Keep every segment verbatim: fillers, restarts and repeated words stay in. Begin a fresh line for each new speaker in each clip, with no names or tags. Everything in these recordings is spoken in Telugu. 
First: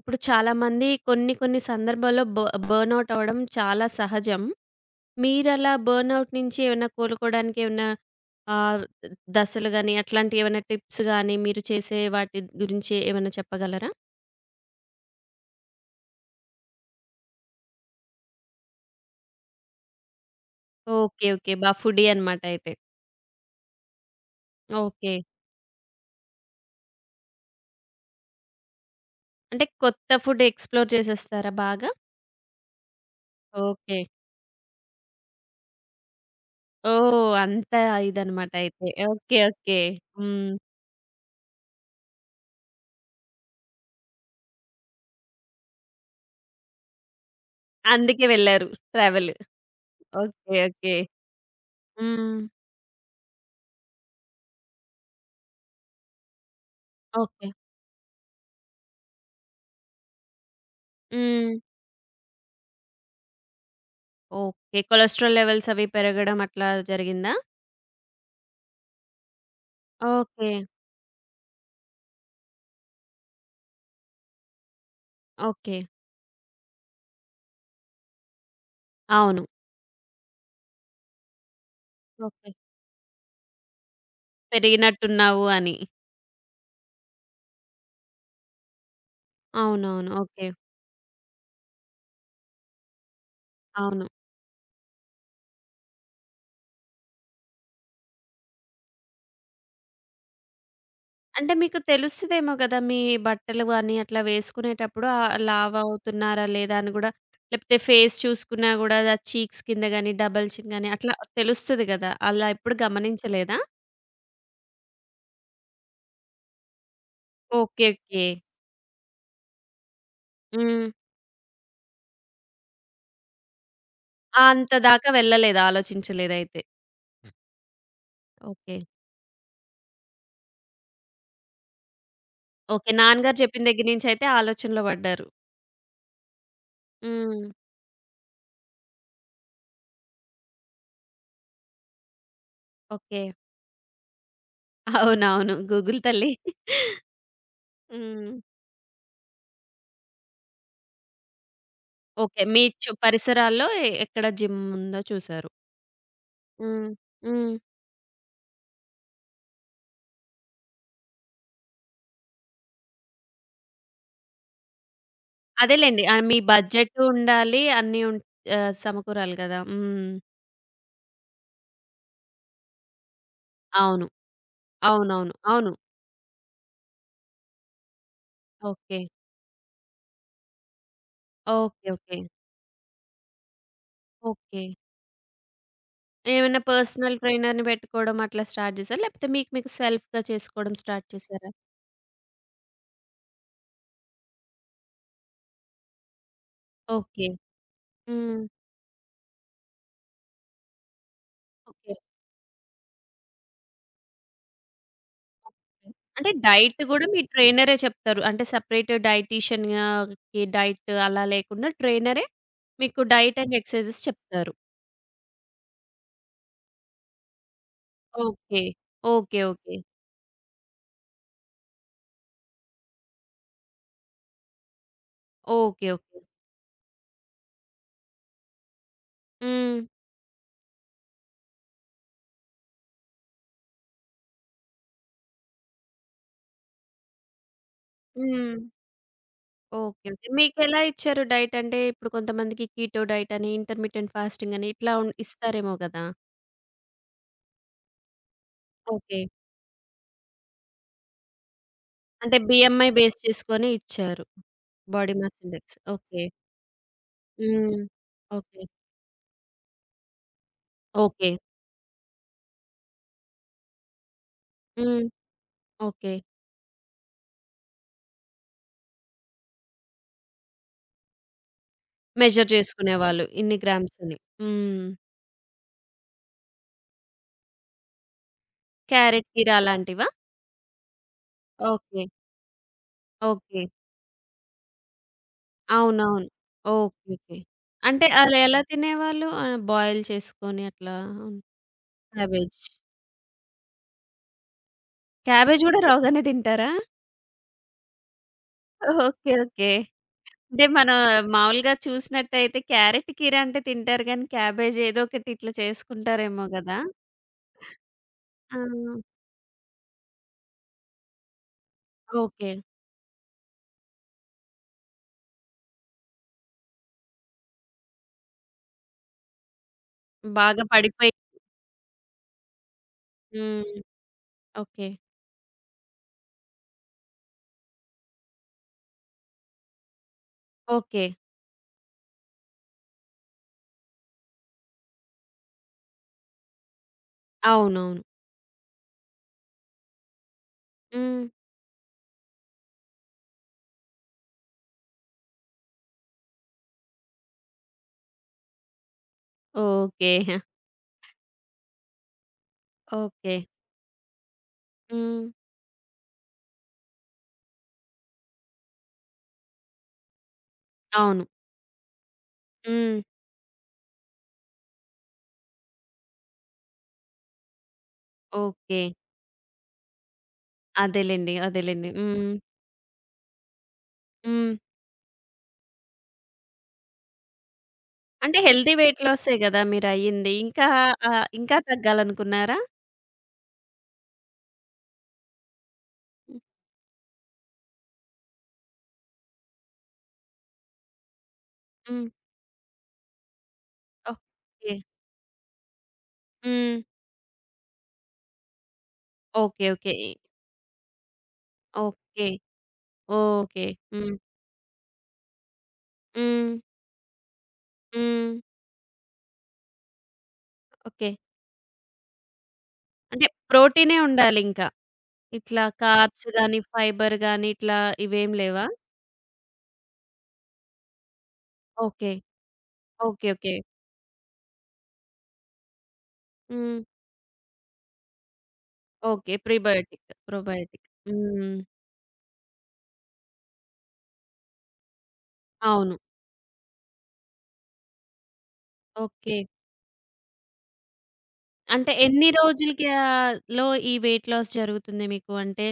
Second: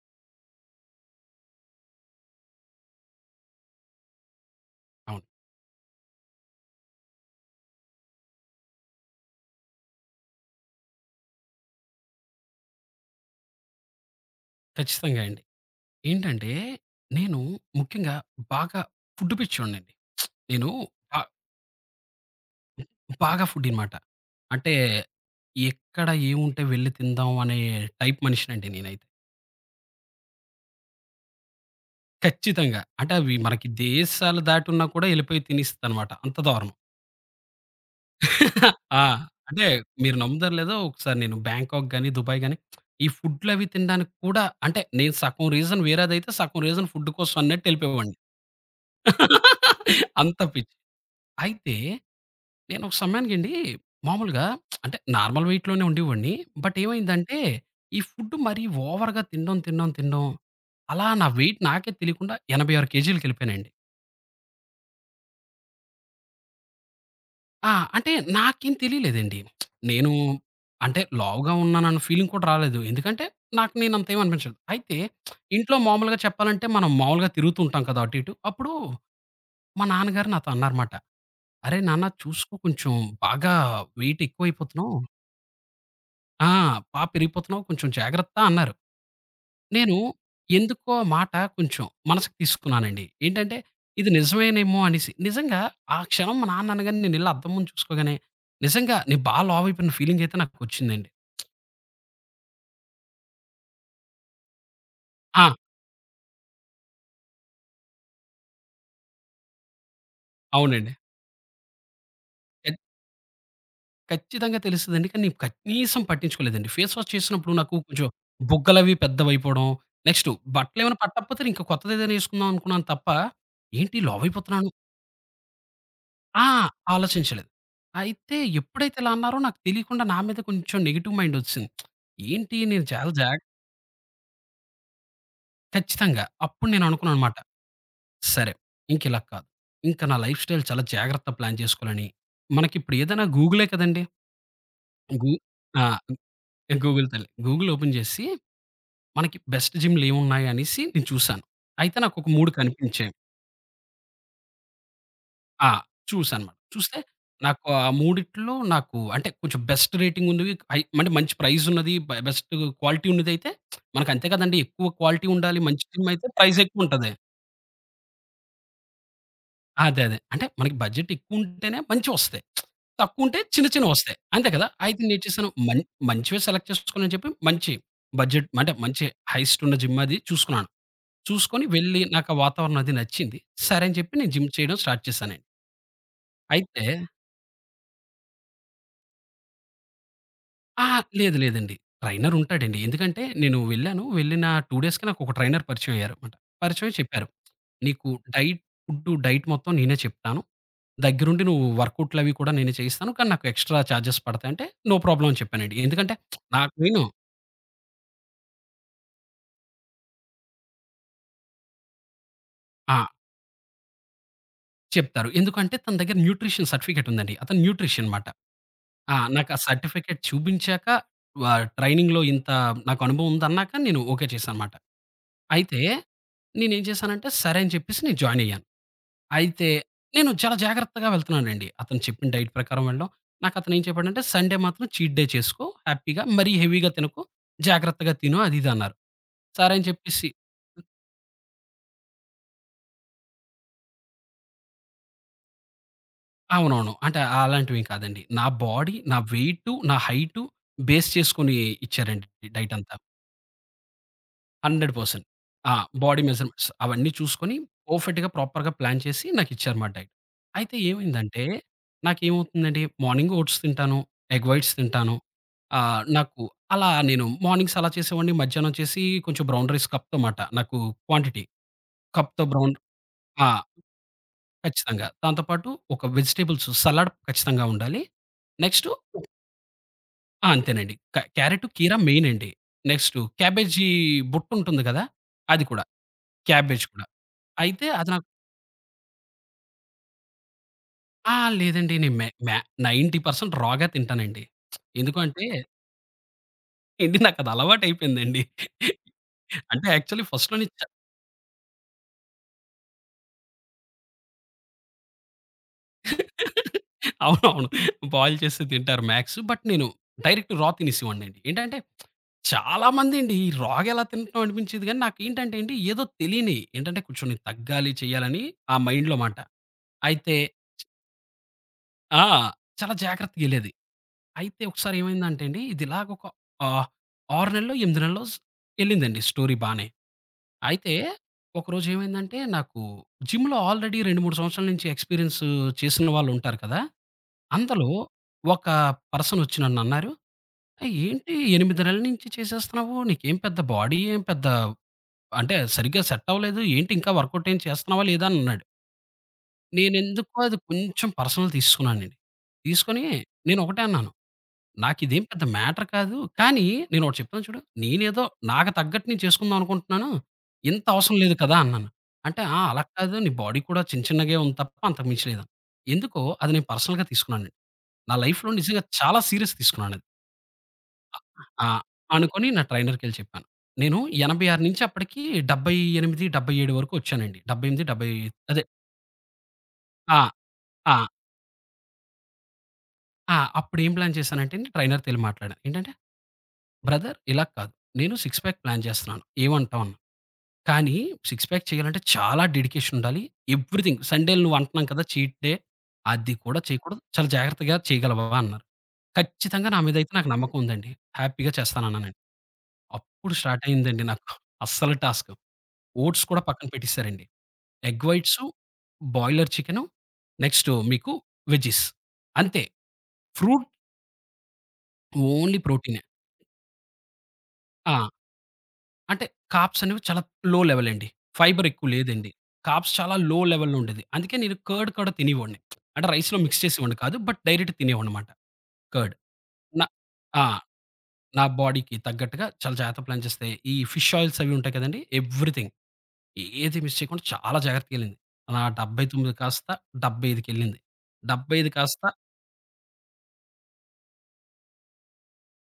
ఇప్పుడు చాలామంది కొన్ని కొన్ని సందర్భాల్లో బ బర్న్‌ఔట్ అవ్వడం చాలా సహజం.
అవును.
మీరలా బర్న్‌ఔట్ నుంచి ఏమైనా కోలుకోవడానికి ఏమైనా ఆహ్, దశలు గాని, అట్లాంటివి ఏమైనా టిప్స్ గాని, మీరు చేసే వాటి గురించి ఏమైనా చెప్పగలరా?
ఖచ్చితంగా అండి. ఏంటంటే, నేను ముఖ్యంగా బాగా ఫుడ్ పిచ్చోడినండి. నేను బా
ఓకే. ఓకే. బా ఫుడీ అనమాట అయితే.
బాగా ఫుడ్డీ మాట. అంటే,
ఓకే.
ఎక్కడ ఏముంటే వెళ్లి తిందాం అనే టైప్ మనిషినండి నేనైతే.
అంటే కొత్త ఫుడ్ ఎక్స్‌ప్లోర్ చేసేస్తారా బాగా?
ఖచ్చితంగా. అంటే, అవి మనకి
ఓకే.
దేశాలు దాటున్నా కూడా ఎళ్ళిపోయి తినేస్తనమాట. అంత దారుణం.
ఓహ్! అంత ఇదనమాట అయితే.
ఆ!
ఓకే.
అంటే,
ఓకే.
మీరు
హ్మ్.
నమ్ముతారో లేదో ఒకసారి నేను బ్యాంకాక్ గాని, దుబాయ్ గాని ఈ ఫుడ్‌లవి తినడానికి కూడా అంటే, నేను సగం రీజన్ వేరేదైతే, సగం రీజన్ ఫుడ్ కోసం అన్నట్టెళ్ళిపోయేవాడిని.
అందుకే వెళ్లారు ట్రావెల్.
అంత
ఓకే.
పిచ్చి.
ఓకే.
అయితే
హ్మ్.
నేను ఒక సమయానికండి మామూలుగా అంటే నార్మల్ వెయిట్‌లోనే ఉండేవాడిని. బట్ ఏమైందంటే,
ఓకే.
ఈ ఫుడ్ మరీ ఓవర్‌గా తినడం, తినడం, తినడం అలా నా
హ్మ్.
వెయిట్ నాకే తెలియకుండా ఎనభై ఆరు కేజీలకెళ్ళిపోయానండి.
ఓకే. కొలెస్టరాల్ లెవెల్స్ అవి పెరగడం అట్లా జరిగిందా?
ఆ! అంటే నాకేం తెలియలేదండి. నేను
ఓకే.
అంటే లావుగా ఉన్నానన్న ఫీలింగ్ కూడా రాలేదు. ఎందుకంటే, నాకు నేను అంత ఏమి అనిపించలేదు. అయితే
ఓకే.
ఇంట్లో మామూలుగా చెప్పాలంటే మనం మామూలుగా తిరుగుతూ ఉంటాం కదా! అటు ఇటు. అప్పుడు
అవును.
మా నాన్నగారు నాతో అన్నారన్నమాట. "అరేయ్ నాన్న
ఓకే.
చూసుకో కొంచెం బాగా వెయిట్ ఎక్కువైపోతున్నావు."
పెరిగినట్టున్నావు అని.
ఆ! "బా పెరిగిపోతున్నావు. కొంచెం జాగ్రత్త" అన్నారు. నేను
అవునవును. ఓకే.
ఎందుకో మాట కొంచెం మనసుకు తీసుకున్నానండి. ఏంటంటే
అవును.
ఇది నిజమేనేమో అనేసి. నిజంగా ఆ క్షణం మా నాన్న అనగానే నేనెళ్ళి అద్దం ముందు చూసుకోగానే నిజంగా నేను బా లావు అయిపోయిన ఫీలింగ్ అయితే నాకొచ్చిందండి.
అంటే మీకు తెలుస్తదేమో గదా! మీ బట్టలు గాని అట్లా వేసుకునేటప్పుడు ఆహ్,
ఆ!
లావు అవుతున్నారా లేదా అని గూడా లేపోతే ఫేస్ చూసుకున్నా గూడా ఆ చీక్స్ కింద గాని, డబుల్ చిన్ గాని
అవునండి.
అట్లా తెలుస్తది గదా! అలా
ఖ
ఎప్పుడు గమనించలేదా?
ఖచ్చితంగా తెలుస్తదండి. కానీ నేను కనీసం పట్టించుకోలేదండి. ఫేస్ వాష్ చేసినప్పుడు నాకు
ఓకే.
కొంచెం
ఓకే.
బుగ్గలవి పెద్దవైపోవడం, నెక్స్ట్
హ్మ్.
బట్టలేమైనా పట్టకపోతే ఇంకా కొత్తదేదైనా ఏసుకుందాం అనుకున్నాను తప్ప, ఏంటి లావయిపోతున్నాను
అంత దాకా వెళ్ళలేదు.
ఆ!
ఆలోచించలేదయితే.
ఆలోచించలేదు. అయితే
ఓకే.
ఎప్పుడైతే ఇలా అన్నారో నాకు తెలియకుండా నా మీద కొంచెం నెగెటివ్ మైండ్ ఒచ్చేసింది. ఏంటి నేను
ఓకే.
చాలా
నాన్నగారు
జాగ్
చెప్పిన దగ్గర నుంచయితే ఆలోచనలో పడ్డారు.
ఖచ్చితంగా. అప్పుడు నేను అనుకున్నాననమాట.
హ్మ్.
సరే ఇంకిలా కాదు. ఇంక నా లైఫ్ స్టైల్ చాలా జాగ్రత్త ప్లాన్ చేసుకోవాలని, మనకిప్పుడు
ఓకే.
ఏదైనా గూగులే కదండీ! గూ
అవునవును.
ఆ!
గూగుల్ తల్లి.
గూగుల్ తల్లి. గూగుల్ ఓపెన్ చేసి
హ్మ్.
మనకి బెస్ట్ జిమ్‌లేమున్నాయనేసి నేను చూసాను. అయితే నాకొక
ఓకే.
మూడు
మీ చు
కనిపించాయి.
పరిసరాల్లో ఎ ఎక్కడ జిమ్ ఉందో చూసారు.
ఆ! చూసానమాట.
హ్మ్.
చూస్తే
హ్మ్.
నాకు ఆ మూడిట్లో నాకు అంటే కొంచెం బెస్ట్ రేటింగ్ ఉన్నవి అయి అంటే మంచి ప్రైజ్ ఉన్నది, బ బెస్ట్ క్వాలిటీ ఉన్నదైతే మనకంతే కదండీ! ఎక్కువ క్వాలిటీ ఉండాలి. మంచి
అదేలెండి.
సినిమా
ఆహ్,
అయితే
మీ
ప్రైజ్
బడ్జెట్
ఎక్కువుంటది.
ఉండాలి. అన్నీ ఉన్ ఆహ్, సమకూరాలి కదా!
అదే.
హ్మ్.
అదే. అంటే మనకి బడ్జెట్ ఎక్కువుంటేనే మంచివొస్తాయి. తక్కువుంటే చిన్న
అవును.
చిన్నవొస్తాయి. అంతే కదా! అయితే నేను
అవునవును.
చేశాను
అవును.
మన్ మంచివే సెలెక్ట్ చేసుకోవాలని చెప్పి మంచి బడ్జెట్ అంటే
ఓకే.
మంచి హైయెస్ట్ ఉన్న జిమ్ అది చూసుకున్నాను. చూసుకొని
ఓకే.
వెళ్లి
ఓకే.
నాకు ఆ వాతావరణం అది నచ్చింది. సరే అని చెప్పి నేను జిమ్
ఓకే.
చేయడం స్టార్ట్ చేశానండి.
ఏమైనా
అయితే
పర్సనల్ ట్రైనర్‌ని పెట్టుకోవడం అట్లా స్టార్ట్ చేసారా? లేకపోతే మీకు మీకు సెల్ఫ్‌గా చేసుకోవడం
ఆ!
స్టార్ట్
లేదు
చేసారా?
లేదండి. ట్రైనర్ ఉంటాడండి. ఎందుకంటే నేను వెళ్ళాను. వెళ్ళిన రెండు డేస్‌కి నాకు ఒక ట్రైనర్ పరిచయం అయ్యారనమాట. పరిచయం అయ్యి
ఓకే.
చెప్పారు. "నీకు
హ్మ్.
డైట్ ఫుడ్ డైట్ మొత్తం నేనే చెప్తాను. దగ్గరుండి నువ్వు
ఓకే.
వర్కౌట్‌లవి కూడా నేనే చేయిస్తాను. కానీ నాకు ఎక్స్‌ట్రా చార్జెస్ పడతాయి" అంటే నో ప్రాబ్లమ్ అని చెప్పానండి. ఎందుకంటే
అంటే
నాకు
డైట్
నేను
గూడా మీ ట్రైనరే చెప్తారు. అంటే సెపరేట్ డైటీషియన్‌కి డైట్ అలా లేకుండా ట్రైనరే
ఆ!
మీకు డైట్ అండ్ ఎక్సర్‌సైజెస్ చెప్తారు.
చెప్తారు. ఎందుకంటే తన దగ్గర న్యూట్రిషన్ సర్టిఫికేట్ ఉందండి. అతను న్యూట్రిషన్ మాట.
ఓకే.
ఆ!
ఓకే.
నాకు ఆ
ఓకే.
సర్టిఫికేట్ చూపించాక ఆహ్, ట్రైనింగ్‌లో ఇంత నాకు అనుభవం ఉందన్నాక నేను ఓకే చేశాననమాట. అయితే
ఓకే. ఓకే.
నేనేం చేశానంటే, సరే అని చెప్పేసి నేను జాయిన్ అయ్యాను. అయితే
హ్మ్.
నేను చాలా జాగ్రత్తగా వెళ్తున్నానండి. అతను చెప్పిన డైట్ ప్రకారం వెళ్ళడం. నాకు అతను ఏం చెప్పాడంటే, "సండే మాత్రం చీట్ డే చేసుకో హ్యాపీగా. మరీ హెవీగా తినకు. జాగ్రత్తగా తిను"
హ్మ్.
అది ఇది అన్నారు. సరే అని
ఓకే. ఓకే.
చెప్పేసి
మీకెలా ఇచ్చారు డైట్? అంటే ఇప్పుడు కొంతమందికి కీటో డైట్ అని, ఇంటర్మిటెంట్ ఫాస్టింగ్ అని ఇట్లా ఉన్ ఇస్తారేమో గదా!
అవునవును. అంటే అలాంటివేం కాదండి. నా బాడీ, నా
ఓకే.
వెయిటు, నా హైటు బేస్ చేసుకొని
అంటే
ఇచ్చారండి డైట్
బీఎంఐ
అంతా.
బేస్ చేసుకొని ఇచ్చారు. బాడీ
వంద శాతం
మాస్
ఆ!
ఇండెక్స్. ఓకే.
బాడీ మెజర్‌మెంట్స్ అవన్నీ చూసుకొని
హ్మ్.
పర్ఫెక్ట్‌గా,
ఓకే.
ప్రాపర్‌గా ప్లాన్ చేసి నాకిచ్చారు మా డైట్. అయితే
ఓకే.
ఏమైందంటే, నాకేమవుతుందండి మార్నింగ్ ఓట్స్ తింటాను, ఎగ్ వైట్స్
హ్మ్.
తింటాను. ఆహ్,
ఓకే.
నాకు అలా నేను మార్నింగ్స్ అలా చేసేవాడిని. మధ్యాహ్నం వచ్చేసి కొంచెం బ్రౌన్ రైస్ కప్‌తో మాట నాకు క్వాంటిటీ. కప్‌తో
మెజర్
బ్రౌన్
జేసుకునేవాళ్ళు.
ఆ!
ఇన్ని గ్రామ్స్ అని. హ్మ్.
ఖచ్చితంగా. దాంతో పాటు ఒక వెజిటబుల్స్ సలాడ్ ఖచ్చితంగా ఉండాలి. నెక్స్ట్
క్యారెట్ కీర అలాంటివా?
ఆ! అంతేనండి. క క్యారట్, కీర
ఓకే.
మెయిన్ అండి. Next
okay.
క్యాబేజీ బుట్టుంటుంది కదా! అది కూడా.
అవునవును.
క్యాబేజ్ కూడా.
ఓకే. ఓకే.
అయితే
అంటే
అది నాకు
అలా ఎలా తినేవాళ్ళు? ఆహ్, బాయిల్ చేసుకొని అట్లా
ఆ! లేదండి. నేను మ్యా మ్యా
క్యాబేజ్.
తొంభై శాతం రా‌గా తింటానండి. ఎందుకంటే
క్యాబేజ్ గూడా రావుగానే తింటారా?
ఏండి నాకది అలవాటయిపోయిందండి.
ఓకే. ఓకే.
అంటే యాక్చువల్లీ ఫస్ట్‌లో
అంటే
నేను చ
మనం మామూలుగా చూసినట్టయితే క్యారెట్ కీర అంటే తింటారు గానీ, క్యాబేజ్ ఏదో ఒకటి ఇట్లా చేసుకుంటారేమో గదా!
అవునవును. బాయిల్
ఆ!
చేసి తింటారు మ్యాక్స్. బట్ నేను డైరెక్ట్ రా తినేసేవాడినండి. ఏంటంటే
ఓకే.
చాలా మందండి ఈ రా‌గా ఎలా తింటున్నాం అనిపించేది గానీ నాకేంటంటే అండి ఏదో తెలియని ఏంటంటే కొంచెం నేను తగ్గాలి, చేయాలని ఆ మైండ్‌లో మాట. అయితే
బాగా పడిపోయి
ఆ! చాలా జాగ్రత్తగెళ్ళేది.
హ్మ్.
అయితే
ఓకే.
ఒకసారి ఏమైందంటే అండి, ఇది ఇలాగ ఒక ఆహ్, ఆరు నెల్లో, ఎనిమిది నెల్లో స్ ఎళ్ళిందండి స్టోరీ బానే. అయితే
ఓకే.
ఒకరోజు ఏమైందంటే, నాకు జిమ్‌లో ఆల్రెడీ రెండు, మూడు సంవత్సరాల నుంచి ఎక్స్‌పీరియన్స్ చేసిన వాళ్ళుంటారు కదా! అందులో
అవునవును.
ఒక పర్సన్ వచ్చి నన్నన్నారు, "ఏయ్!
హ్మ్.
ఏంటి ఎనిమిది నెలల నుంచి చేసేస్తున్నావు? నీకేం పెద్ద బాడీ ఏం పెద్ద అంటే సరిగ్గా సెట్ అవ్వలేదు. ఏంటి ఇంకా వర్కౌట్ ఏం చేస్తున్నావా లేదా?" అని అన్నాడు.
ఓకే.
నేనెందుకో అది కొంచెం పర్సనల్ తీసుకున్నానండి. తీసుకొని
ఓకే.
నేనొకటే అన్నాను. నాకిదేం
హ్మ్.
పెద్ద మ్యాటర్ కాదు. కానీ నేనొకటి చెప్తాను చూడు. నేనేదో నాకు తగ్గట్టు నేను చేసుకుందాం అనుకుంటున్నాను. ఇంత అవసరం
అవును.
లేదు కదా! అన్నాను. అంటే "ఆ! అలా
హ్మ్.
కాదు నీ బాడీ కూడా చిన్న చిన్నగే ఉంది తప్ప అంతకు మించి లేదన్నారు." ఎందుకో అది నేను పర్సనల్‌గా తీసుకున్నానండి. నా లైఫ్‌లో
ఓకే.
నిజంగా చాలా సీరియస్ తీసుకున్నానది.
అదేలెండి.
ఆహ్,
అదేలెండి. హ్మ్.
అనుకోని నా ట్రైనర్‌కెళ్ళి చెప్పాను. నేను
హ్మ్.
ఎనభై ఆరు నుంచి అప్పటికి డెబ్బై ఎనిమిది, డెబ్బై ఏడు వరకు వచ్చానండి. డెబ్బై ఎనిమిది, డెబ్బై
అంటే
అదే
హెల్తీ వెయిట్ లాసే గదా!
ఆ!
మీరయ్యింది. ఇంకా
ఆ!
ఆహ్, ఇంకా తగ్గాలనుకున్నారా?
ఆ! అప్పుడేం ప్లాన్ చేశానంటే ట్రైనర్‌తో ఎళ్లి మాట్లాడాను. ఏంటంటే "బ్రదర్ ఇలా కాదు. నేను సిక్స్ ప్యాక్ ప్లాన్ చేస్తున్నాను. ఏమంటావు?" అన్నా. కానీ సిక్స్ ప్యాక్ చేయాలంటే
హ్మ్.
చాలా డెడికేషన్ ఉండాలి. ఎవ్రీథింగ్ సండేలు నువ్వు
ఓకే.
అంటున్నాం కదా చీట్ డే. అది కూడా
హ్మ్.
చేయకూడదు. చాలా జాగ్రత్తగా చేయగలవా అన్నారు.
ఓకే.
ఖచ్చితంగా నా
ఓకే.
మీదైతే నాకు నమ్మకం ఉందండి. హ్యాపీగా చేస్తానన్నానండి.
ఓకే.
అప్పుడు స్టార్ట్
ఓకే.
అయిందండి
హ్మ్.
నాకు అస్సలు టాస్క్. ఓట్స్ కూడా
హ్మ్.
పక్కన పెట్టేసారండి. ఎగ్
హ్మ్.
Whites, boiler chicken, next
okay.
మీకు వెజ్జీస్ అంతే.
అంటే
ఫ్రూట్
ప్రోటీనే ఉండాలింకా.
ఓన్లీ
ఇట్లా
ప్రోటీనే.
కార్బ్స్ గాని, ఫైబర్ గాని ఇట్లా
ఆ!
ఇవేం లేవా?
అంటే కార్బ్స్ అనేవి చాలా లో లెవెల్ అండి. ఫైబర్ ఎక్కువ
ఓకే.
లేదండి. కార్బ్స్ చాలా
ఓకే.
లో
ఓకే.
లెవెల్‌లో ఉండేది. అందుకే నేను కర్డ్ కూడా తినేవాడిని. అంటే రైస్‌లో మిక్స్
హ్మ్.
చేసేవాడిని కాదు. బట్ డైరెక్ట్ తినేవాడినమాట కర్డ్.
ఓకే.
నా
ప్రీబయోటిక్,
ఆ!
ప్రోబయోటిక్.
నా
హ్మ్.
బాడీకి తగ్గట్టుగా చాలా జాగ్రత్త ప్లాన్ చేస్తే ఈ ఫిష్ ఆయిల్స్ అవి ఉంటాయి కదండీ! ఎవ్రీథింగ్
అవును.
ఏది మిస్ చేయకుండా చాలా జాగ్రత్తగెళ్ళింది. అలా డెబ్బై తొమ్మిది
ఓకే.
కాస్త 75కెళ్ళింది. డెబ్బై ఐదు
అంటే
కాస్త
ఎన్ని రోజులకి ఆహ్, లో ఈ వెయిట్ లాస్ జరుగుతుంది మీకు? అంటే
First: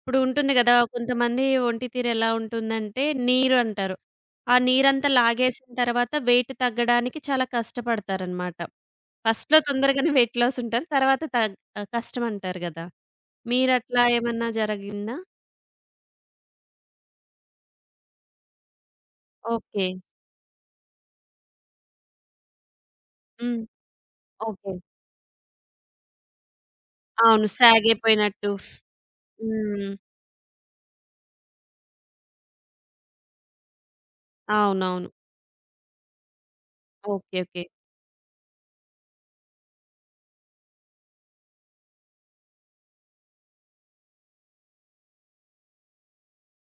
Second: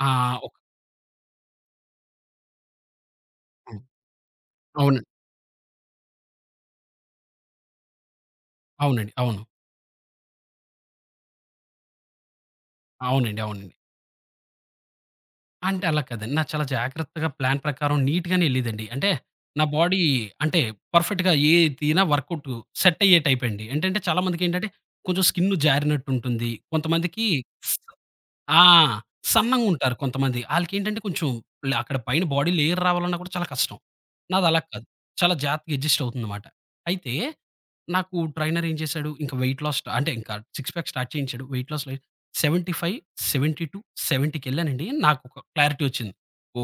ఇప్పుడు
ఆహ్, ఒక
ఉంటుంది గదా! కొంతమంది ఒంటి తీరు ఎలా ఉంటుందంటే నీరు
హ్మ్.
అంటారు. ఆ
అవునండి.
నీరంతా లాగేసిన తర్వాత వెయిట్ తగ్గడానికి చాలా కష్టపడతారనమాట.
అవునండి. అవును.
ఫస్ట్‌లో తొందరగానే వెయిట్ లాస్ ఉంటారు. తర్వాత తగ్ ఆహ్, కష్టం అంటారు గదా!
అవునండి. అవునండి.
మీరట్లా ఏమన్నా జరిగిందా?
అంటే అలా కాదండి. నా చాలా జాగ్రత్తగా ప్లాన్ ప్రకారం నీట్‌గానే ఎళ్ళేదండి. అంటే నా
ఓకే.
బాడీ అంటే పర్ఫెక్ట్‌గా ఏది తినా వర్కౌట్ సెట్ అయ్యే
హ్మ్.
టైపండి. ఏంటంటే చాలా మందికేంటంటే
ఓకే.
కొంచెం స్కిన్ జారినట్టుంటుంది. కొంతమందికి
అవును. సాగిపోయినట్టు.
ఆ!
హ్మ్.
సన్నంగుంటారు కొంతమంది. ఆళ్ళకేంటంటే కొంచెం లే అక్కడ పైన బాడీ లేయర్ రావాలన్నా కూడా చాలా కష్టం. నాది అలా కాదు.
అవునవును.
చాలా జాగ్రత్తగా అడ్జస్ట్ అవుతుందన్నమాట. అయితే
ఓకే. ఓకే.
నాకు ట్రైనర్ ఏం చేశాడు, ఇంక వెయిట్ లాస్ అంటే ఇంకా సిక్స్ ప్యాక్ స్టార్ట్ చేయించాడు. వెయిట్ లాస్ లై డెబ్బై ఐదు, డెబ్బై రెండు, డెబ్బై కెళ్ళానండి. నాకొక క్లారిటీ వచ్చింది.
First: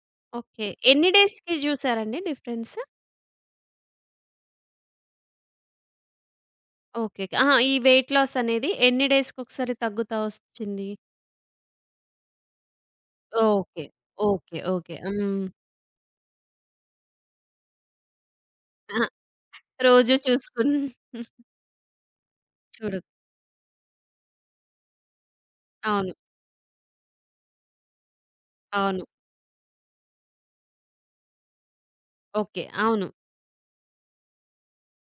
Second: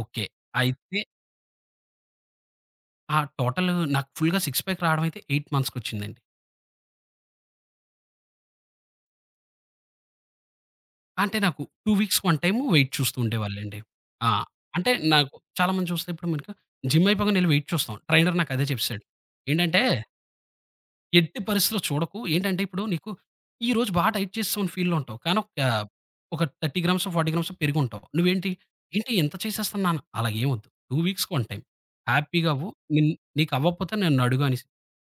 ఓకే.
ఓకే.
అయితే
ఎన్ని డేస్‌కి జూసారండి డిఫరెన్స్?
ఆ టోటల్ నాకు ఫుల్‌గా సిక్స్ ప్యాక్ రావడం అయితే ఎనిమిది మంత్స్‌కొచ్చిందండి.
ఓకే. ఓకే. ఆహా! ఈ వెయిట్ లాస్ అనేది ఎన్ని డేస్‌కొకసారి తగ్గుతా ఒచ్చింది?
అంటే నాకు రెండు వీక్స్ వన్ టైమ్ వెయిట్ చూస్తూ ఉండేవాళ్ళండి.
ఓకే.
ఆ!
ఓకే.
అంటే
ఓకే.
నాకు
హ్మ్.
చాలామంది చూస్తే ఇప్పుడు మనకు జిమ్ అయిపోగానే ఎళ్లి వెయిట్ చూస్తాం. ట్రైనర్ నాకు అదే చెప్పేసాడు.
అహా!
ఏంటంటే
రోజు చూసుకుని
ఎట్టి పరిస్థితిలో చూడకు. ఏంటంటే ఇప్పుడు
చూడకు.
నీకు ఈ రోజు బాగా డైట్ చేసేసావు అని ఫీల్‌లో ఉంటావు. కానీ ఒక,
అవును.
ఒక ముప్పై గ్రామ్సో, నలభై గ్రామ్సో పెరిగుంటావు. నువ్వేంటి,
అవును.
ఏంటి ఇంత చేసేస్తున్నాను నాన్న అలాగ ఏం వద్దు. రెండు వీక్స్‌కి వన్ టైమ్ హ్యాపీగా
ఓకే.
అవ్వు.
అవును.
నిన్ నీకు అవ్వకపోతే నన్ను అడుగు అనేసి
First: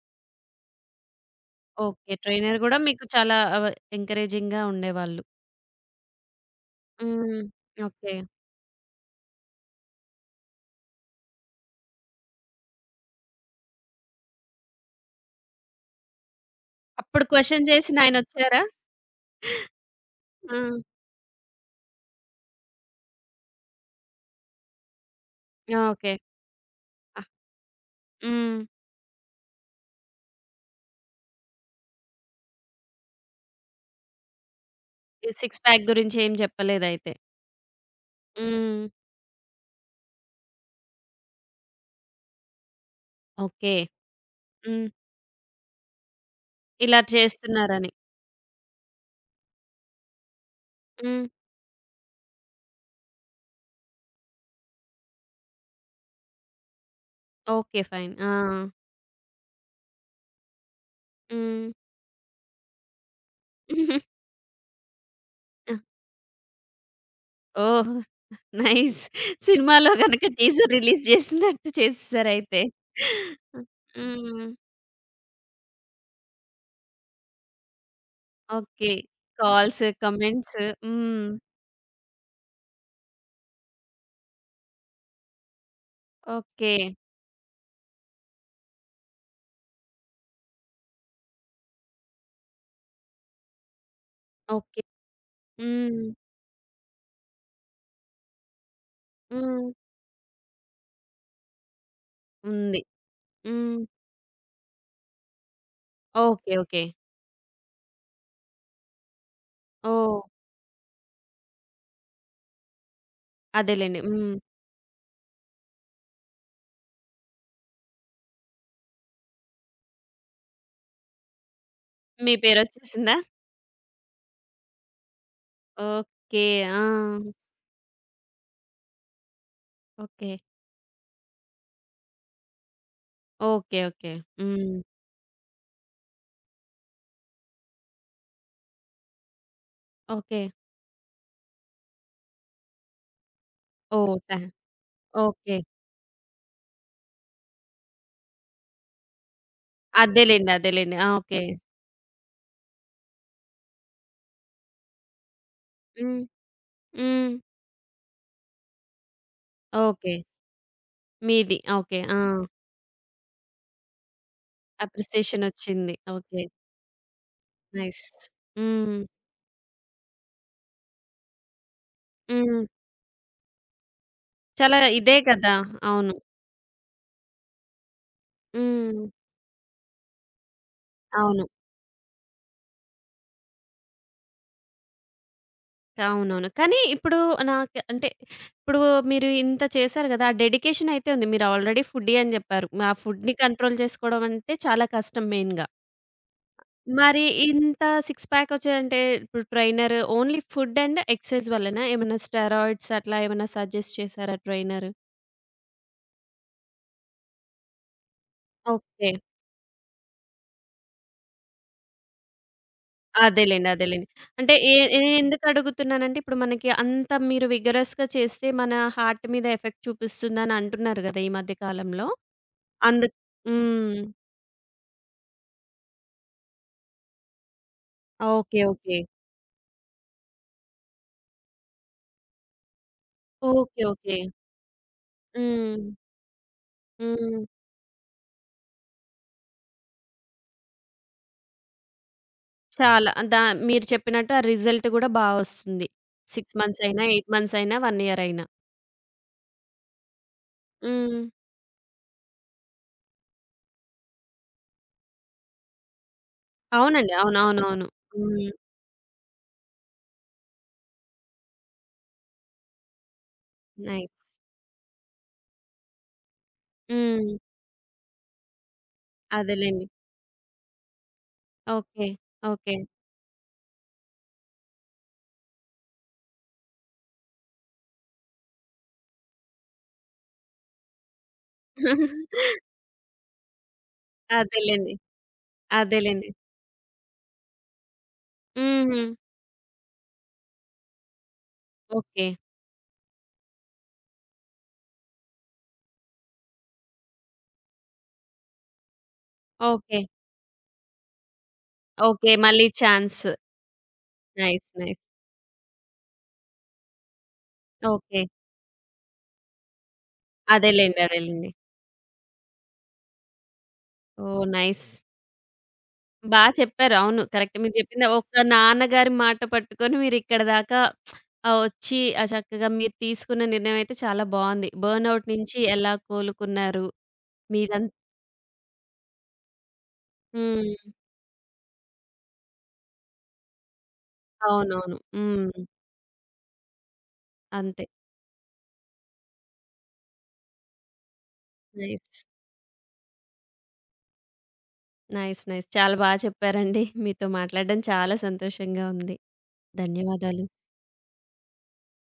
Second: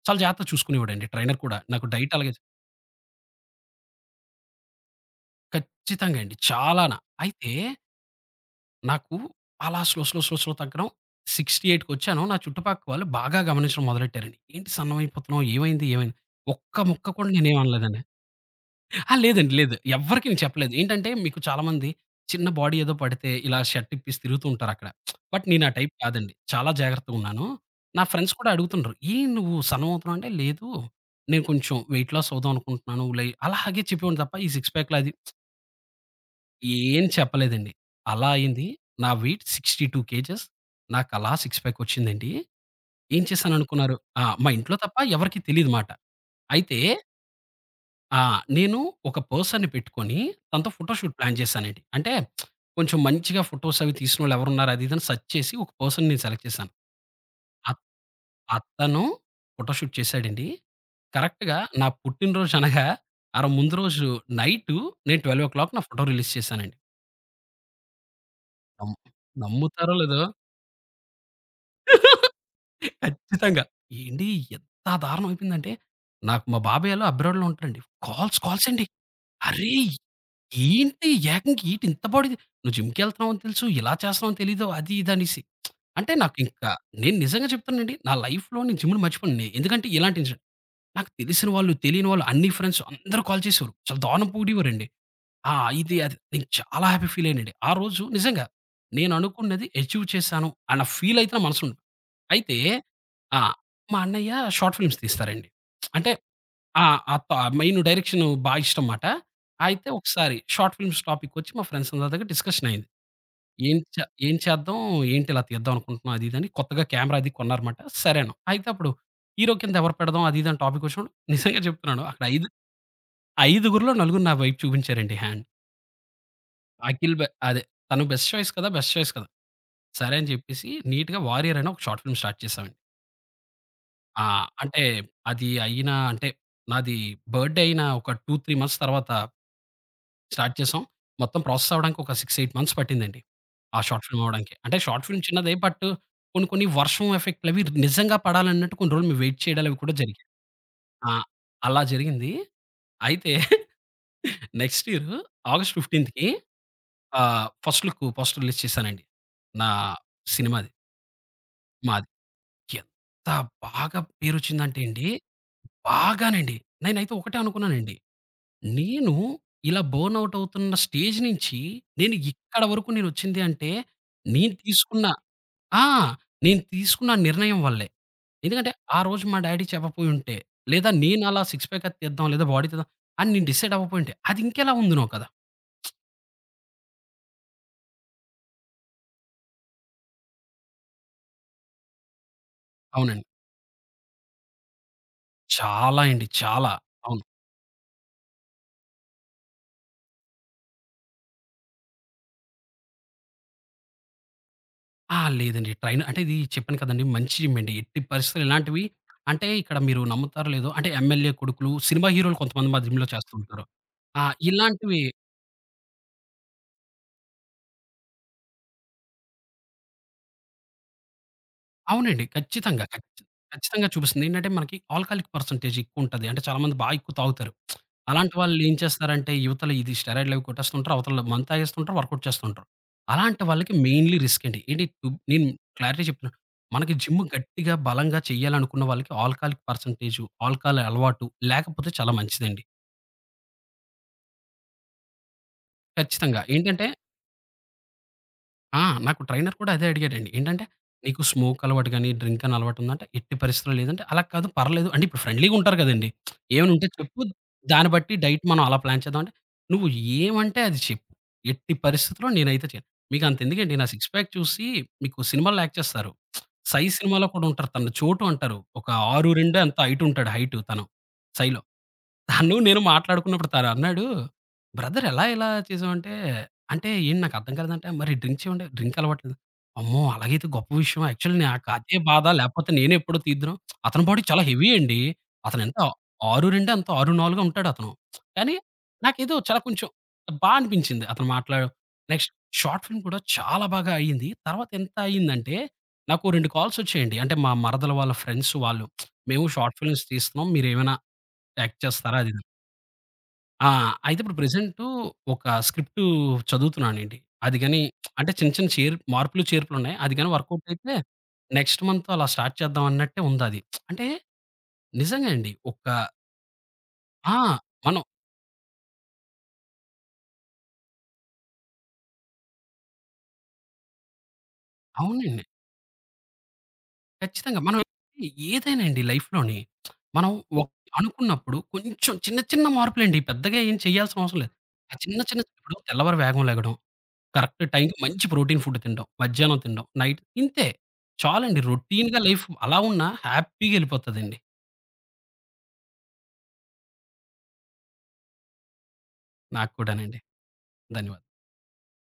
చాలా జాగ్రత్తగా చూసుకునేవాడండి ట్రైనర్ కూడా. నాకు
ఓకే.
డైట్ అలాగే
ట్రైనర్ గూడా మీకు చాలా ఆవ ఎంకరేజింగ్‌గా ఉండేవాళ్ళు.
ఖచ్చితంగా అండి చాలానా.
హ్మ్.
అయితే
ఓకే.
నాకు అలా స్లో, స్లో, స్లో, స్లో తగ్గడం 68కొచ్చాను. నా చుట్టుపక్క వాళ్ళు బాగా గమనించడం మొదలెట్టారండి. ఏంటి సన్నమైపోతున్నావు? ఏమైంది? ఏమైంది? ఒక్క ముక్క
అప్పుడు
కూడా నేనేం
క్వెషన్
అనలేదండి.
చేసిన ఆయనొచ్చారా?
ఆ! లేదండి. లేదు. ఎవ్వరికీ నేను
ఆ!
చెప్పలేదు. ఏంటంటే మీకు చాలామంది చిన్న బాడీ ఏదో పడితే ఇలా షర్ట్ ఇప్పేసి తిరుగుతూ ఉంటారక్కడ. బట్ నేను ఆ
ఆ!
Type
okay.
కాదండి. చాలా
ఆహ్,
జాగ్రత్తగున్నాను. నా ఫ్రెండ్స్ కూడా
హ్మ్.
అడుగుతుండ్రు. "ఏం నువ్వు సన్నమవుతున్నావు" అంటే, "లేదు నేను కొంచెం వెయిట్ లాస్ అవుదాం అనుకుంటున్నాను." లై అలాగే చెప్పేవాడిని తప్ప ఈ సిక్స్ ప్యాక్‌లు అది
ఈ సిక్స్ ప్యాక్ గురించి ఏం
ఏం
చెప్పలేదయితే.
చెప్పలేదండి. అలా అయింది.
హ్మ్.
నా వెయిట్ అరవై రెండు కేజెస్. నాకలా సిక్స్ ప్యాక్ వచ్చిందండి. ఏం
ఓకే.
చేశాననుకున్నారు? ఆ! మా ఇంట్లో
హ్మ్.
తప్ప ఎవరికీ తెలీదు మాట. అయితే
ఇలా చేస్తున్నారని.
ఆ! నేను ఒక పర్సన్‌ని పెట్టుకొని తనతో ఫోటో షూట్
హ్మ్.
ప్లాన్ చేశానండి. అంటే కొంచెం మంచిగా ఫోటోస్ అవి తీసినోళ్ళు ఎవరున్నారు అది ఇది అని సెర్చ్ చేసి ఒక పర్సన్‌ని నేను సెలెక్ట్ చేశాను.
ఓకే.
అత్
ఫైన్. ఆ!
అతను ఫోటో షూట్ చేశాడండి. కరెక్ట్‌గా
హ్మ్.
నా పుట్టినరోజు అనగా ఆర ముందు రోజు నైటు నేను
ఆ!
పన్నెండు నా ఫోటో రిలీజ్ చేశానండి.
ఓహ్!
నమ్
నైస్. సినిమాలో
నమ్ముతారో లేదో
గనక టీజర్ రిలీజ్ చేసినట్టు చేసేసారయితే.
ఖచ్చితంగా. ఏండి
హ్మ్.
ఎంత దారుణం అయిపోయిందంటే, నాకు మా బాబాయోళ్ళు అబ్రాడ్‌లో ఉంటారండి. కాల్స్ కాల్స్ అండి.
ఓకే. కాల్స్,
"అరేయ్!
కమెంట్స్.
ఏంటి
హ్మ్.
ఏకంగా ఏటి ఇంత బాడీ నువ్వు జిమ్‌కెళ్తున్నావని తెలుసు, ఇలా చేస్తున్నావని తెలీదు" అది ఇది అనేసి. అంటే నాకింకా
ఓకే.
నేను నిజంగా చెప్తానండి. నా లైఫ్‌లో నేను జిమ్‌ని మర్చిపోను. ఎందుకంటే ఇలాంటి ఇన్సిడెంట్. నాకు తెలిసిన వాళ్ళు, తెలియని వాళ్ళు అన్ని ఫ్రెండ్స్ అందరూ కాల్ చేసేవారు. చాలా దారుణం
ఓకే.
పొగిడేవారండి. ఆ! ఇది
హ్మ్.
అది. నేను చాలా హ్యాపీ ఫీల్ అయ్యానండి. ఆ రోజు నిజంగా నేను అనుకున్నది
హ్మ్.
అచీవ్ చేశాను అన్న ఫీల్ అయితే నా మనసుంది. అయితే
ఉంది.
ఆ!
హ్మ్.
మా అన్నయ్య షార్ట్ ఫిల్మ్స్ తీస్తారండి. అంటే
ఓకే. ఓకే.
ఆ! ఆ త మెయిన్ డైరెక్షన్ బా ఇష్టం మాట. అయితే
ఓహ్!
ఒకసారి షార్ట్ ఫిల్మ్స్ టాపికొచ్చి మా ఫ్రెండ్స్ అందరి దగ్గర డిస్కషన్ అయింది. ఏం
అదేలెండి.
చే
హ్మ్.
ఏం చేద్దాం? ఏంటి ఇలా తీద్దాం అనుకుంటున్నాం అది ఇది అని కొత్తగా కెమెరా అది కొన్నారమాట. సరే అన్నాం. అయితే అప్పుడు హీరో కింద ఎవరు పెడదాం అది ఇది అని టాపిక్ వచ్చినప్పుడు నిజంగా చెప్తున్నాను. అక్కడ
మీ
ఐదు
పేరొచ్చేసిందా?
ఐదుగురిలో నలుగురు నా వైపు చూపించారండి హ్యాండ్.
ఓకే. ఆ!
అఖిల్ బె అదే. తను బెస్ట్ చాయిస్ కదా! బెస్ట్ చాయిస్ కదా! సరే అని
ఓకే.
చెప్పేసి నీట్‌గా 'వారియర్' అని ఒక షార్ట్ ఫిల్మ్ స్టార్ట్ చేశామండి.
ఓకే. ఓకే.
ఆ!
హ్మ్.
అంటే అది అయిన అంటే నాది బర్త్‌డే అయిన ఒక రెండు, మూడు మంత్స్ తర్వాత
ఓకే.
స్టార్ట్ చేసాం. మొత్తం ప్రాసెస్ అవ్వడానికి ఒక ఆరు, ఎనిమిది మంత్స్ పట్టిందండి. ఆ షార్ట్
ఓహ్!
ఫిల్మ్
థా
అవ్వడానికి. అంటే షార్ట్ ఫిల్మ్ చిన్నదే
ఓకే.
బట్ కొన్ని కొన్ని వర్షం ఎఫెక్ట్‌లవి నిజంగా పడాలన్నట్టు కొన్ని రోజులు మేము వెయిట్ చేయడాలు అవి కూడా జరిగాయి.
అదేలెండి. అదేలెండి. ఆ!
ఆ!
ఓకే.
అలా జరిగింది. అయితే నెక్స్ట్ ఇయర్ ఆగస్ట్
హ్మ్.
పదిహేనుకి
హ్మ్.
ఆహ్, ఫస్ట్ లుక్ ఫస్ట్ రిలీజ్ చేశానండి. నా
ఓకే.
సినిమాది.
మీది. ఓకే.
మాది.
ఆ!
ఎంత బాగా పేరొచ్చిందంటే అండి,
అప్రిసియేషనొచ్చింది. ఓకే.
బాగానండి. నేనైతే ఒకటే అనుకున్నానండి.
నైస్. హ్మ్.
నేను ఇలా బర్న్ ఔట్ అవుతున్న స్టేజ్ నుంచి నేను
హ్మ్.
ఇక్కడ వరకు నేనొచ్చింది అంటే, నేను
చాలా
తీసుకున్న
ఇదే కదా!
ఆ!
అవును.
నేను తీసుకున్న నిర్ణయం వల్లే. ఎందుకంటే, ఆ
హ్మ్.
రోజు మా డ్యాడీ చెప్పపోయుంటే, లేదా నేను అలా
అవును.
సిక్స్ ప్యాక్ అది తెద్దాం, లేదా బాడీ తెద్దాం అని నేను డిసైడ్ అవ్వకపోయుంటే, అది ఇంకెలా ఉందునో కదా!
అవునవును. కానీ ఇప్పుడు నాకు అంటే ఇప్పుడు మీరు ఇంత చేశారు గదా! ఆ డెడికేషనయితే ఉంది. మీరు ఆల్రెడీ ఫుడ్డీ అని జెప్పారు. ఆ
అవునండి.
ఫుడ్‌ని కంట్రోల్ చేసుకోవడం అంటే చాలా కష్టం మెయిన్‌గా.
చాలా అండి. చాలా.
మరి
అవును.
ఇంత సిక్స్ ప్యాకొచ్చేదంటే ఇప్పుడు trainer only food and exercise వల్లనా? ఏమన్నా స్టెరాయిడ్స్ అట్లా ఏమన్నా సజెస్ట్ చేసారా ట్రైనరు?
ఆ! లేదండి. ట్రైన్ అంటే ఇది చెప్పాను కదండీ మంచి జిమ్ అండి. ఎట్టి పరిస్థితుల్లో ఇలాంటివి
ఓకే.
అంటే ఇక్కడ మీరు నమ్ముతారో లేదో అంటే ఎమ్మెల్యే కొడుకులు, సినిమా హీరోలు కొంతమంది మా జిమ్‌లో చేస్తూ ఉంటారు.
అదేలెండి. అదేలెండి.
ఆ!
అంటే ఏ ఏ
ఇలాంటివి
ఎందుకడుగుతున్నానంటే, ఇప్పుడు మనకి అంత మీరు విగరస్‌గా చేస్తే మన హార్ట్ మీద ఎఫెక్ట్ చూపిస్తుందని అంటున్నారు గదా! ఈ మధ్య కాలంలో.
అవునండి. ఖచ్చితంగా.
అందు
ఖచ్చి ఖచ్చితంగా
హ్మ్.
చూపిస్తుంది. ఏంటంటే మనకి ఆల్కహాలిక్ పర్సెంటేజ్ ఎక్కువుంటది. అంటే చాలామంది బా ఎక్కువ తాగుతారు. అలాంటి
ఓకే.
వాళ్ళేం
ఓకే.
చేస్తారంటే యువతల ఇది స్టెరాయిడ్‌లవి కొట్టేస్తుంటారు. అవతల మందు తాగేస్తుంటారు. వర్కౌట్ చేస్తుంటారు. అలాంటి వాళ్ళకి
ఓకే. ఓకే.
మెయిన్‌లీ రిస్క్ అండి. ఏంటి టుబ్ నేను
హ్మ్.
క్లారిటీ చెప్తున్నా. మనకి జిమ్
హ్మ్.
గట్టిగా, బలంగా చెయ్యాలనుకున్న వాళ్ళకి ఆల్కహాలిక్ పర్సెంటేజు, ఆల్కహాల్ అలవాటు లేకపోతే చాలా మంచిదండి.
చాలా దా మీరు చెప్పినట్టు ఆ రిజల్ట్ గూడా బా ఒస్తుంది.
ఖచ్చితంగా.
ఆరు మంత్స్
ఏంటంటే
అయినా, ఎనిమిది మంత్స్ అయినా, ఒక ఇయర్ అయినా.
ఆ! నాకు ట్రైనర్ కూడా అదే అడిగాడండి. ఏంటంటే,
హ్మ్.
"నీకు స్మోక్ అలవాటు గాని, డ్రింక్ అని అలవాటు ఉందా?" అంటే, "ఎట్టి పరిస్థితిలో లేదంటే" "అలా కాదు పర్లేదు" అంటే ఇప్పుడు ఫ్రెండ్లీగా ఉంటారు కదండీ! "ఏమైనా ఉంటే
అవునండి.
చెప్పు.
అవునవునవును.
దాన్ని బట్టి డైట్
హ్మ్.
మనం అలా ప్లాన్ చేద్దాం" అంటే, "నువ్వు ఏమంటే అది చెప్పు. ఎట్టి పరిస్థితిలో నేనైతే చేయను. మీకు అంతెందుకండి నా సిక్స్
నైస్.
ప్యాక్ చూసి మీకు సినిమాల్లో యాక్ట్ చేస్తారు. 'సై' సినిమాలో
హ్మ్.
కూడా ఉంటారు. తను 'చోటు' అంటారు. ఒక ఆరు'రెండు' ఎంతో
అదేలెండి.
హైట్ ఉంటాడు. హైట్ తను 'సై'లో.
ఓకే.
తను
ఓకే.
నేను మాట్లాడుకున్నప్పుడు తను అన్నాడు, "బ్రదర్ ఎలా ఇలా చేసావంటే" అంటే ఏంటి నాకు అర్థం కాలేదంటే, "మరి డ్రింక్ చేయండి డ్రింక్ అలవాటు లేదు." అమ్మో! అలాగైతే గొప్ప విషయం. యాక్చువల్లీ నాకు అదే బాధ లేకపోతే నేనే ఎప్పుడో తీద్దును. అతని బాడీ చాలా హెవీ
అదేలెండి.
అండి. అతను ఎంత
అదేలెండి.
ఆరు'రెండు" ఎంతో ఆరు'నాలుగు" ఉంటాడు అతను. కానీ
హుహు.
నాకేదో చాలా కొంచెం బా అనిపించింది అతను మాట్లాడడం.
ఓకే.
నెక్స్ట్ షార్ట్ ఫిల్మ్ కూడా చాలా బాగా అయింది. తర్వాత ఎంత అయిందంటే, నాకు రెండు కాల్స్ వచ్చాయండి. అంటే మా మరదలు వాళ్ళ ఫ్రెండ్స్ వాళ్ళు, "మేము షార్ట్
ఓకే.
ఫిల్మ్స్ తీస్తున్నాం. మీరేమైనా యాక్ట్ చేస్తారా?"
ఓకే.
అది ఇది
మళ్ళీ ఛాన్స్.
ఆ! అయితే ఇప్పుడు
నైస్.
Present
nice.
ఒక స్క్రిప్టు చదువుతున్నానండి. అది గాని
ఓకే.
అంటే చిన్న చిన్న చేర్ మార్పులు, చేర్పులున్నాయి. అది గాని వర్కౌట్ అయితే
అదేలెండి. అదేలెండి.
నెక్స్ట్ మంత్ అలా స్టార్ట్ చేద్దాం అన్నట్టే ఉందది. అంటే
ఓహ్! నైస్.
నిజంగా అండి. ఒక
బా చెప్పారు. అవును.
ఆ!
కరెక్ట్. మీరు
మనం
చెప్పింది ఒక నాన్నగారి మాట పట్టుకొని మీరిక్కడి దాకా ఆహ్, వచ్చి ఆహ్, చక్కగా మీరు తీసుకున్న నిర్ణయం అయితే చాలా బావుంది. బర్న్‌ఔట్
అవునండి.
నుంచి ఎలా కోలుకున్నారు.
ఖచ్చితంగా. మనం
మీదం
ఏదైనా అండి లైఫ్‌లోని మనం ఒక
హ్మ్.
అనుకున్నప్పుడు కొంచెం చిన్న చిన్న మార్పులండి. పెద్దగా ఏం చేయాల్సిన అవసరం లేదు. ఆ
అవునవును.
చిన్న చిన్న
హ్మ్.
ఇప్పుడు తెల్లవారి వేగం లెగడం, కరెక్ట్
అంతే.
టైంకి మంచి ప్రోటీన్ ఫుడ్ తినడం. మధ్యాహ్నం తినడం. నైట్ ఇంతే. చాలండి రొటీన్‌గా
నైస్.
లైఫ్ అలా ఉన్నా హ్యాపీగా ఎళ్ళిపోతదండి.
నైస్. నైస్. చాలా బా చెప్పారండి. మీతో మాట్లాడడం చాలా సంతోషంగా ఉంది.
నాకు కూడానండి.
ధన్యవాదాలు.
ధన్యవాదాలు.